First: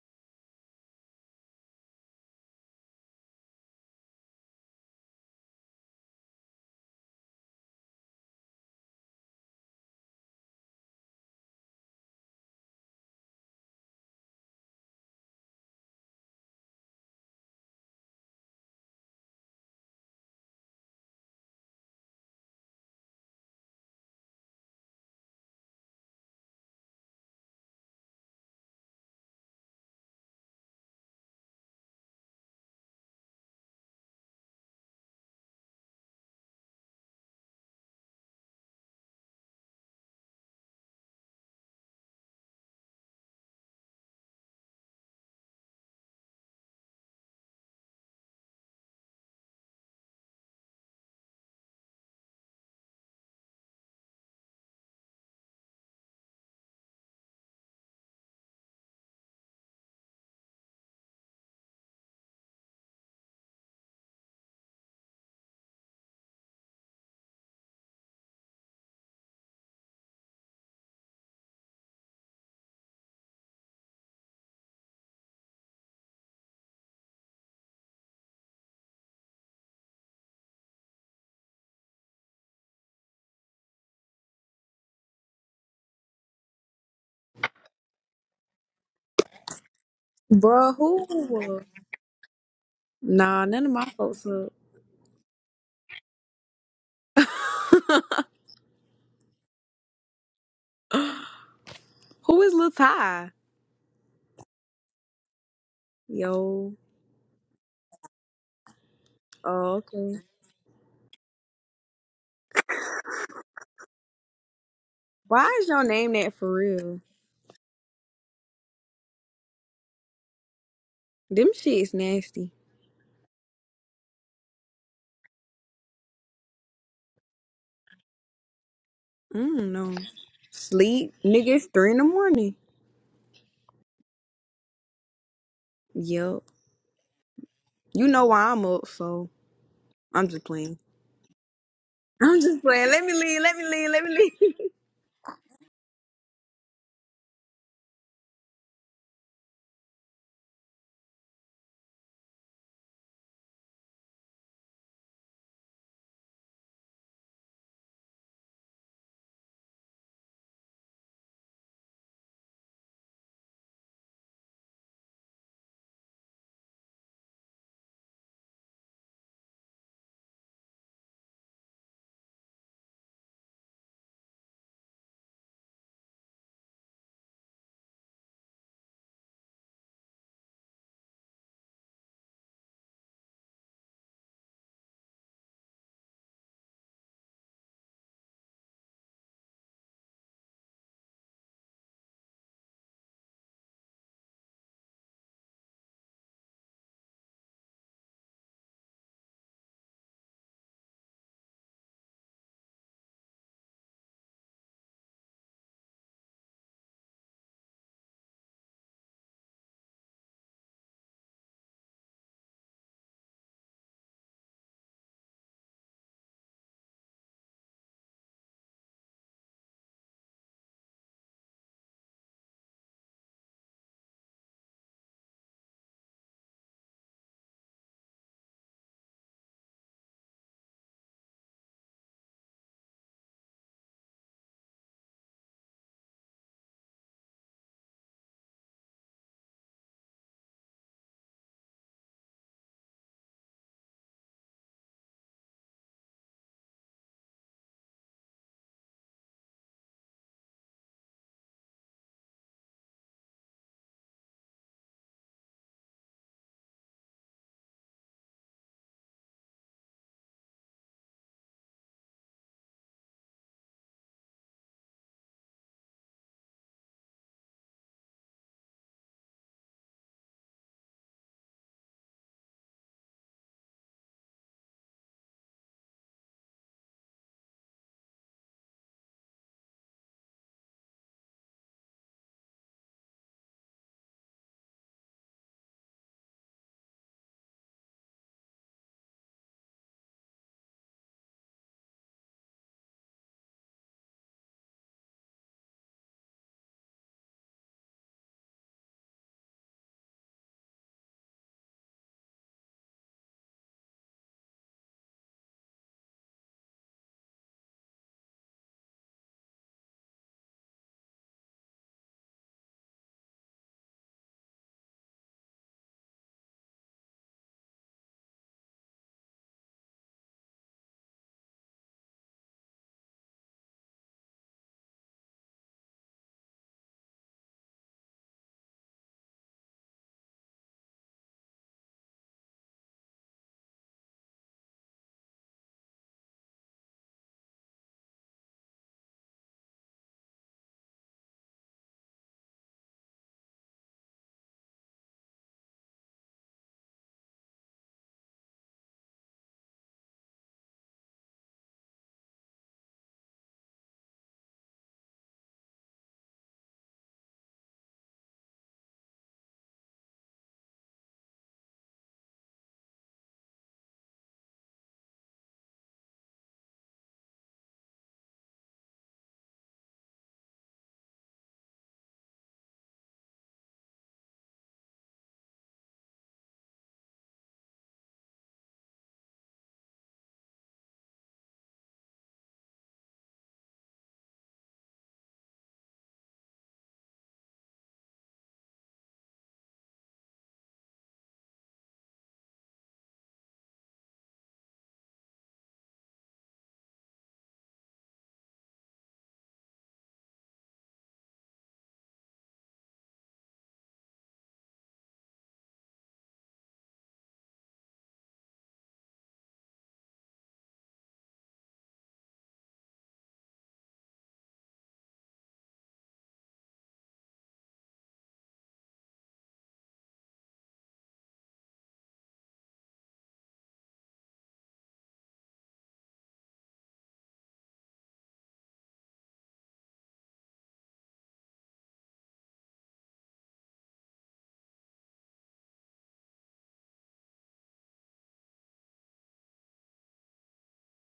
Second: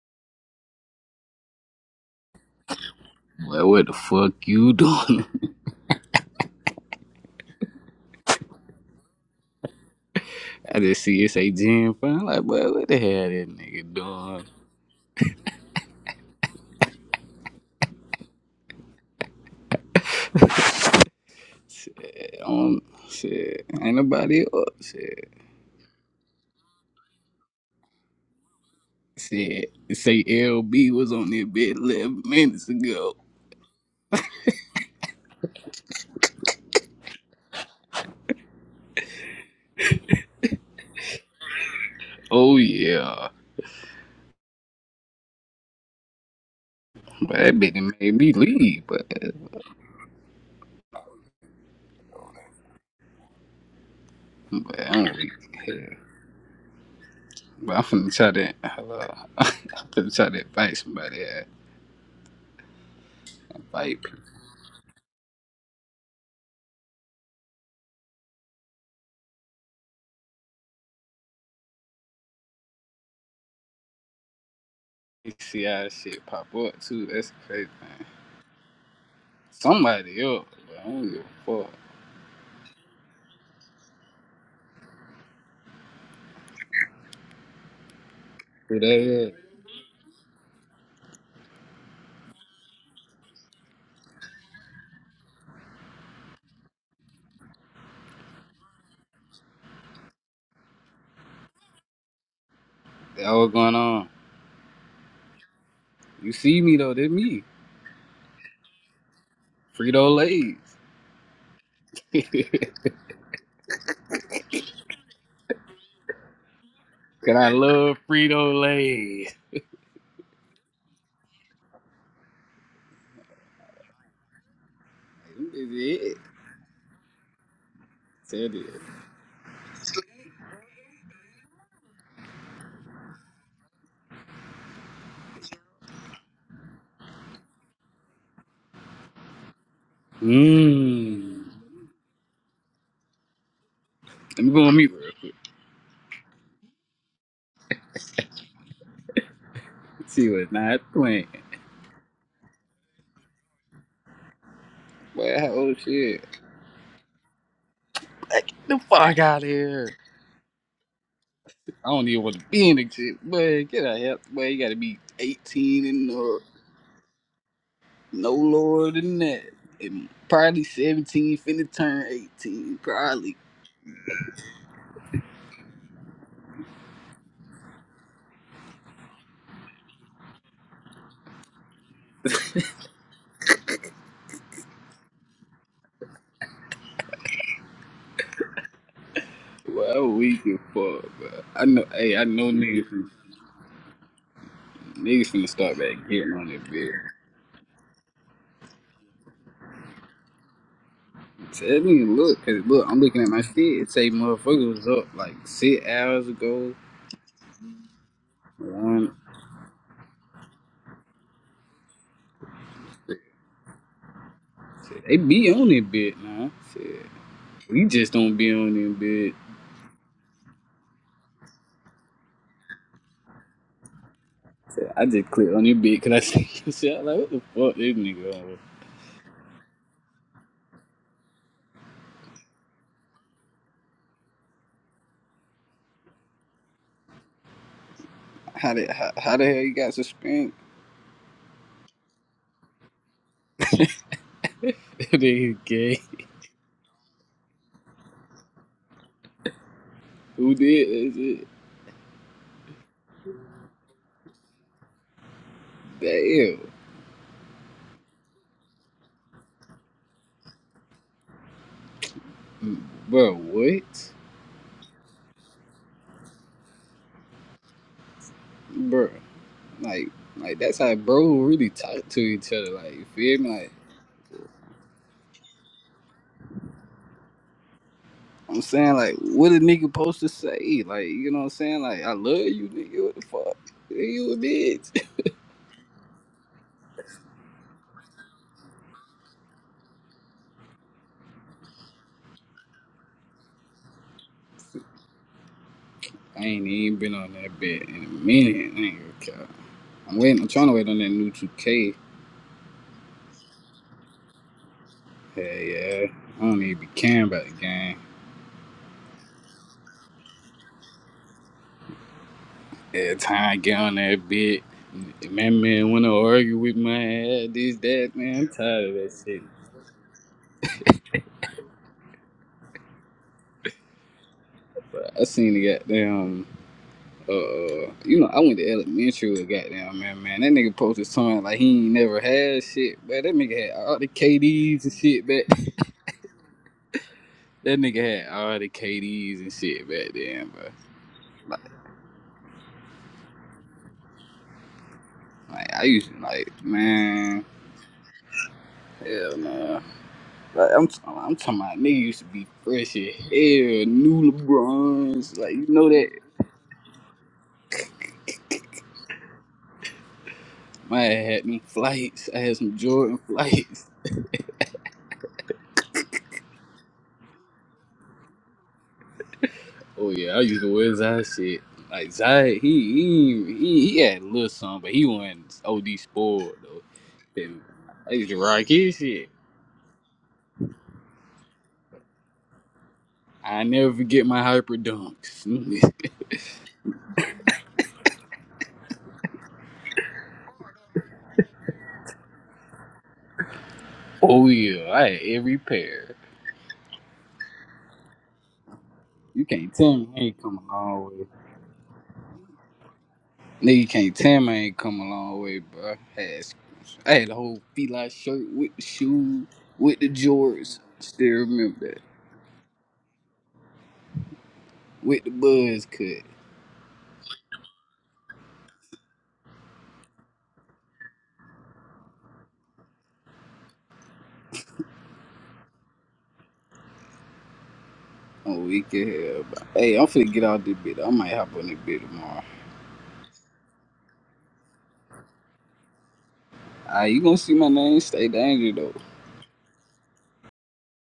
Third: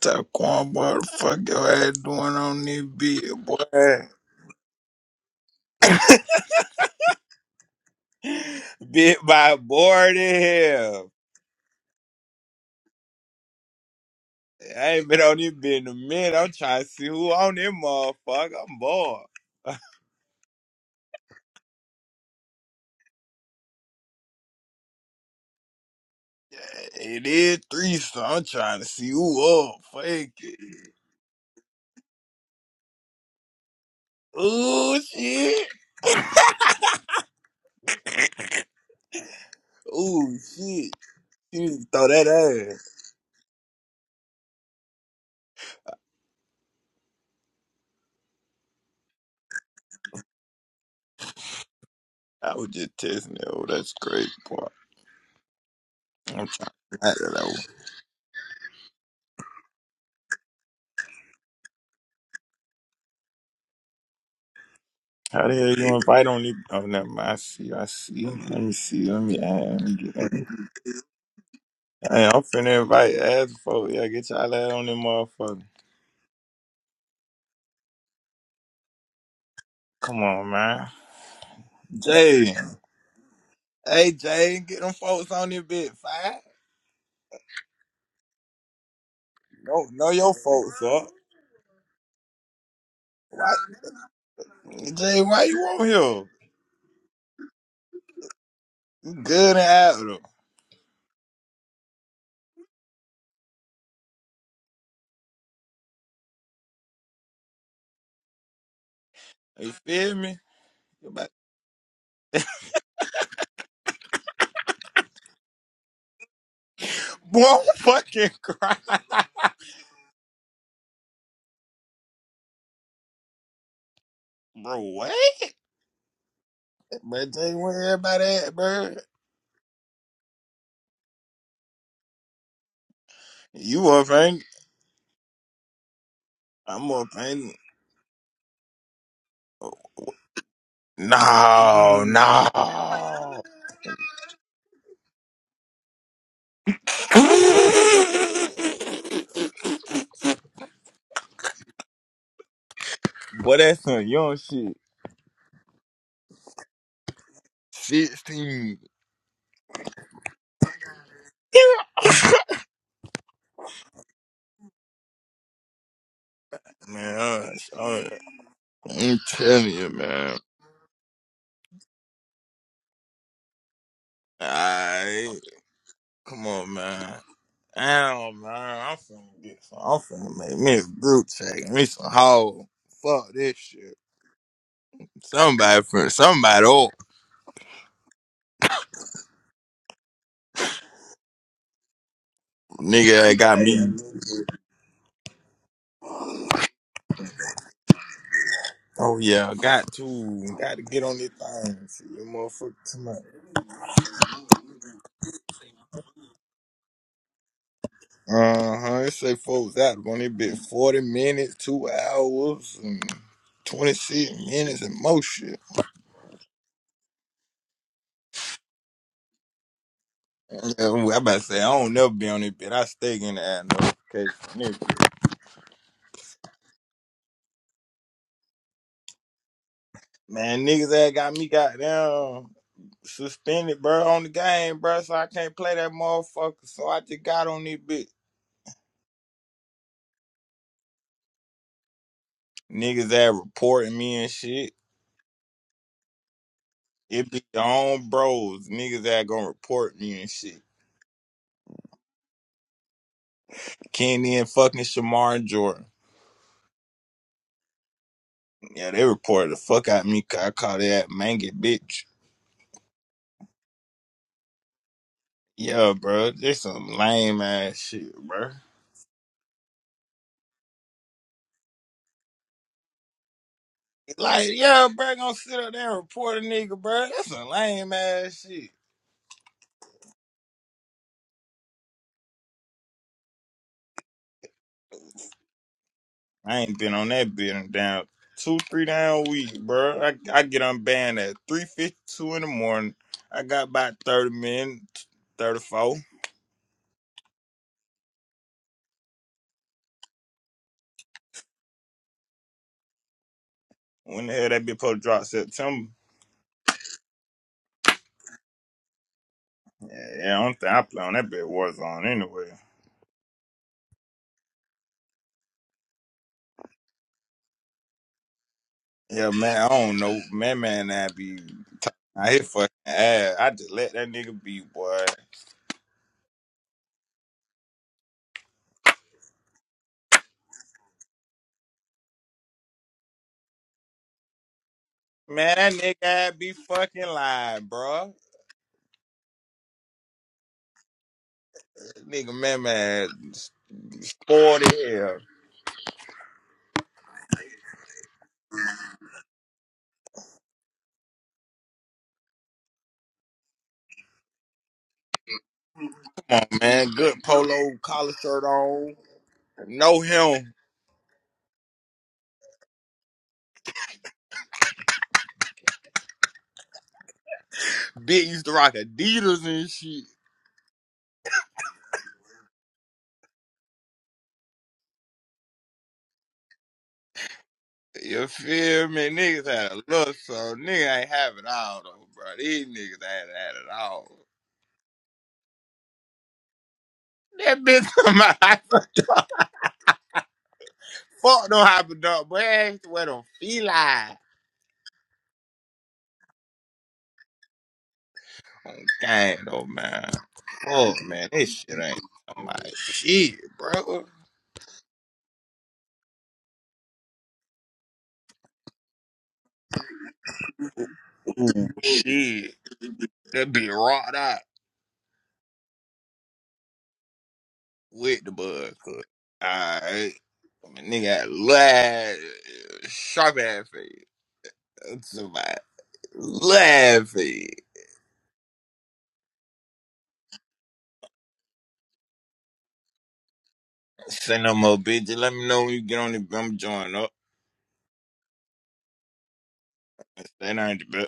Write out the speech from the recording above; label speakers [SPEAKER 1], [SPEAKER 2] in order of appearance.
[SPEAKER 1] Taquan, boy, the fuck your ass doing on this bitch,
[SPEAKER 2] Well, what the
[SPEAKER 1] boy?
[SPEAKER 2] fuck you doing?
[SPEAKER 1] Bit by board in
[SPEAKER 2] I just
[SPEAKER 1] here.
[SPEAKER 2] see it say Jim Fine. Like, boy, what the hell that nigga doing?
[SPEAKER 1] I ain't been on this bitch in a minute. I'm trying to see who on this motherfucker. I'm bored.
[SPEAKER 2] Um, shit, ain't nobody up. Shit,
[SPEAKER 1] Yeah, It is three, so I'm trying to see who
[SPEAKER 2] shit.
[SPEAKER 1] up. Fuck
[SPEAKER 2] Say
[SPEAKER 1] it.
[SPEAKER 2] LB was on that bed 11 minutes ago.
[SPEAKER 1] Ooh, shit. Ooh, shit. She need to throw that
[SPEAKER 2] Oh
[SPEAKER 1] ass.
[SPEAKER 2] yeah, but that bitch made me leave. But,
[SPEAKER 1] I was just testing it. Oh, that's great, boy.
[SPEAKER 2] but I don't really care.
[SPEAKER 1] I'm trying to that
[SPEAKER 2] But I'm finna try to hello. I'm finna try to invite somebody. uh, Invite people.
[SPEAKER 1] How the hell you invite only? Oh, never mind. I see. I see. Let me see. Let me add. Let me get. Let me, hey, I'm finna invite ass folk. Yeah, get y'all ass on them
[SPEAKER 2] You
[SPEAKER 1] motherfucker.
[SPEAKER 2] See how that shit pop up too. That's the crazy thing.
[SPEAKER 1] Come
[SPEAKER 2] Somebody up.
[SPEAKER 1] on,
[SPEAKER 2] But I
[SPEAKER 1] man.
[SPEAKER 2] don't give a fuck.
[SPEAKER 1] Jay. Hey, Jay. Get them folks on this bit. Five.
[SPEAKER 2] Who that is?
[SPEAKER 1] No, know your
[SPEAKER 3] Bruh,
[SPEAKER 1] folks up.
[SPEAKER 3] who? Nah,
[SPEAKER 1] Why,
[SPEAKER 3] none of my folks up.
[SPEAKER 1] Jay? Why you on here? You good and out though.
[SPEAKER 3] who is Lil
[SPEAKER 2] That
[SPEAKER 3] Ty?
[SPEAKER 2] was going on. You see
[SPEAKER 3] Yo.
[SPEAKER 2] me though, that's me.
[SPEAKER 3] Oh,
[SPEAKER 1] You
[SPEAKER 2] Frito
[SPEAKER 1] feel
[SPEAKER 3] okay.
[SPEAKER 1] me?
[SPEAKER 2] Lays.
[SPEAKER 1] You about-
[SPEAKER 3] Why is y'all name that for real?
[SPEAKER 2] Cause
[SPEAKER 1] Boy,
[SPEAKER 2] I
[SPEAKER 1] I'm
[SPEAKER 2] love
[SPEAKER 1] fucking
[SPEAKER 2] Frito
[SPEAKER 1] crying.
[SPEAKER 2] Lays.
[SPEAKER 3] Them shit's nasty.
[SPEAKER 1] bro, what?
[SPEAKER 2] This is it.
[SPEAKER 1] But Jay, where everybody at,
[SPEAKER 2] Said it.
[SPEAKER 1] bro?
[SPEAKER 3] I don't know. Sleep, nigga. It's three in the morning.
[SPEAKER 1] You up, ain't?
[SPEAKER 3] Yup.
[SPEAKER 1] I'm up, ain't?
[SPEAKER 3] You know why I'm up, so I'm just playing.
[SPEAKER 2] Mmm.
[SPEAKER 1] No,
[SPEAKER 3] I'm
[SPEAKER 1] no.
[SPEAKER 3] just playing. Let me leave. Let me leave. Let me leave.
[SPEAKER 2] Let me go on mute real quick. She was not playing.
[SPEAKER 1] Boy, that's some young shit.
[SPEAKER 2] Boy, how shit. Boy, Get
[SPEAKER 1] 16.
[SPEAKER 2] the fuck out of here. I don't even want to be in the shit. Boy, get out of here. Boy, you gotta be 18 and no,
[SPEAKER 1] Man, I'm sorry.
[SPEAKER 2] no lower than
[SPEAKER 1] I'm
[SPEAKER 2] that.
[SPEAKER 1] telling you,
[SPEAKER 2] And
[SPEAKER 1] man.
[SPEAKER 2] probably 17, finna turn 18. Probably.
[SPEAKER 1] Alright. Come on, man. Damn, man. I'm finna get some. I'm finna make me a group check. Me some hoe. Fuck this shit. Somebody, finna- somebody, old
[SPEAKER 2] Well, that weak as fuck, bro. I know, hey, I know niggas, fin-
[SPEAKER 1] Nigga, that got me.
[SPEAKER 2] niggas finna start back getting on that bed.
[SPEAKER 1] Oh yeah, got to, got to get on this thing.
[SPEAKER 2] Tell me,
[SPEAKER 1] See you
[SPEAKER 2] look, cause
[SPEAKER 1] motherfucker
[SPEAKER 2] look, I'm looking
[SPEAKER 1] tonight.
[SPEAKER 2] at my shit. It say motherfucker was up like six hours ago.
[SPEAKER 1] Uh huh. It
[SPEAKER 2] Um,
[SPEAKER 1] say folks out on it been forty minutes, two hours, and twenty six minutes and
[SPEAKER 2] they
[SPEAKER 1] most
[SPEAKER 2] be
[SPEAKER 1] shit.
[SPEAKER 2] on that bed now. Shit. We just don't be on that bed.
[SPEAKER 1] Yeah, i about to say I don't never be on it, but I stay in the ad notification.
[SPEAKER 2] Shit, I
[SPEAKER 1] Nigga.
[SPEAKER 2] just clicked on that bed cause I see shit. i like, what the fuck this nigga on? with?
[SPEAKER 1] Man, niggas that got me goddamn suspended, bro, on the game, bro, so I can't play that motherfucker. So I just got on this bitch.
[SPEAKER 2] How the, how, how the hell you got suspended?
[SPEAKER 1] Niggas that reporting me and shit.
[SPEAKER 2] They gay.
[SPEAKER 1] It be your own bros, niggas that gonna report me and
[SPEAKER 2] Who
[SPEAKER 1] shit.
[SPEAKER 2] did
[SPEAKER 1] Kenny and fucking Shamar and Jordan.
[SPEAKER 2] that shit?
[SPEAKER 1] Yeah, they reported the fuck out of me 'cause I called that mangy bitch.
[SPEAKER 2] Damn. Bro, what?
[SPEAKER 1] Yeah, bro, this some lame ass shit, bro.
[SPEAKER 2] Bro. Like, like that's how bro really talk to each other. Like, you feel me? Like,
[SPEAKER 1] Like, yeah, bro, gonna sit up there and report a nigga, bro. That's some lame ass
[SPEAKER 2] I'm
[SPEAKER 1] shit.
[SPEAKER 2] saying, like, what a nigga supposed to say? Like, you know what I'm saying? Like, I love you, nigga. What the fuck? Hey, You a bitch.
[SPEAKER 1] I ain't been on that bit in down two, three down week, bro. I, I get unbanned at three fifty two in the morning. I got about thirty minutes, thirty four.
[SPEAKER 2] I ain't even been on that bed in a minute. I ain't gonna care. I'm waiting. I'm trying to wait on that new 2K.
[SPEAKER 1] When the hell that bitch supposed to drop
[SPEAKER 2] Hell
[SPEAKER 1] September?
[SPEAKER 2] yeah. I don't even be caring about the game.
[SPEAKER 1] Yeah, I don't think I play on that bit Warzone anyway.
[SPEAKER 2] Every time I get on that bed, man, man, wanna argue with my ass. This, that, man. I'm tired of that
[SPEAKER 1] Yeah,
[SPEAKER 2] shit.
[SPEAKER 1] man, I don't know. Man, man, I be I hit fucking ass. I just let that nigga be, boy.
[SPEAKER 2] But I seen the goddamn. uh, you know, I went to elementary with goddamn man, man. That nigga posted something like he ain't never had shit, but that nigga had all the KDs and shit back.
[SPEAKER 1] Man, that nigga ass be fucking lying,
[SPEAKER 2] That
[SPEAKER 1] bro.
[SPEAKER 2] nigga had all the KDs and shit back then, but like,
[SPEAKER 1] That nigga, man, man, sporty hell.
[SPEAKER 2] like I used to like, man, hell nah. Like I'm, t- I'm talking about nigga used to be fresh as hell, new LeBrons, like you know that.
[SPEAKER 1] Come on, man. Good polo collar shirt on. Know him.
[SPEAKER 2] Man, I had them flights. I had some Jordan flights.
[SPEAKER 1] Bitch used to rock Adidas and shit.
[SPEAKER 2] Oh yeah, I used to wear Zai shit. Like Zai, he he he, he had a little something, but he wasn't OD spoiled though. And I
[SPEAKER 1] You
[SPEAKER 2] used to rock
[SPEAKER 1] feel
[SPEAKER 2] his
[SPEAKER 1] me?
[SPEAKER 2] shit.
[SPEAKER 1] Niggas had a look, so nigga ain't having all though, bro. These niggas ain't had
[SPEAKER 2] I
[SPEAKER 1] it
[SPEAKER 2] never
[SPEAKER 1] all.
[SPEAKER 2] forget my hyper dunks.
[SPEAKER 1] That bitch on my hyperdog. Fuck no hyperdog, boy. That shit went on feline.
[SPEAKER 2] oh yeah, I had every pair.
[SPEAKER 1] On gang
[SPEAKER 2] You
[SPEAKER 1] though,
[SPEAKER 2] can't tell
[SPEAKER 1] man.
[SPEAKER 2] me I ain't come a
[SPEAKER 1] Fuck
[SPEAKER 2] long way.
[SPEAKER 1] man, this shit ain't. I'm like, shit,
[SPEAKER 2] Nigga you
[SPEAKER 1] bro.
[SPEAKER 2] can't tell me I ain't come a long way, bro. I had, I had a whole feline shirt with the shoes, with the jorts. Still
[SPEAKER 1] Ooh,
[SPEAKER 2] remember that.
[SPEAKER 1] shit. That bitch rocked out
[SPEAKER 2] With the buzz cut.
[SPEAKER 1] with the bud cut. Alright. I mean, nigga had laugh, sharp ass face. That's about laughing.
[SPEAKER 2] I'm weak as hell. But hey, I'm finna get out this bit. I might hop on this bit tomorrow.
[SPEAKER 1] Say no more, bitch. Just Let me know when you get on the. I'm joining
[SPEAKER 2] Ah,
[SPEAKER 1] up.
[SPEAKER 2] you gonna see my name stay dangerous though.
[SPEAKER 1] Say no,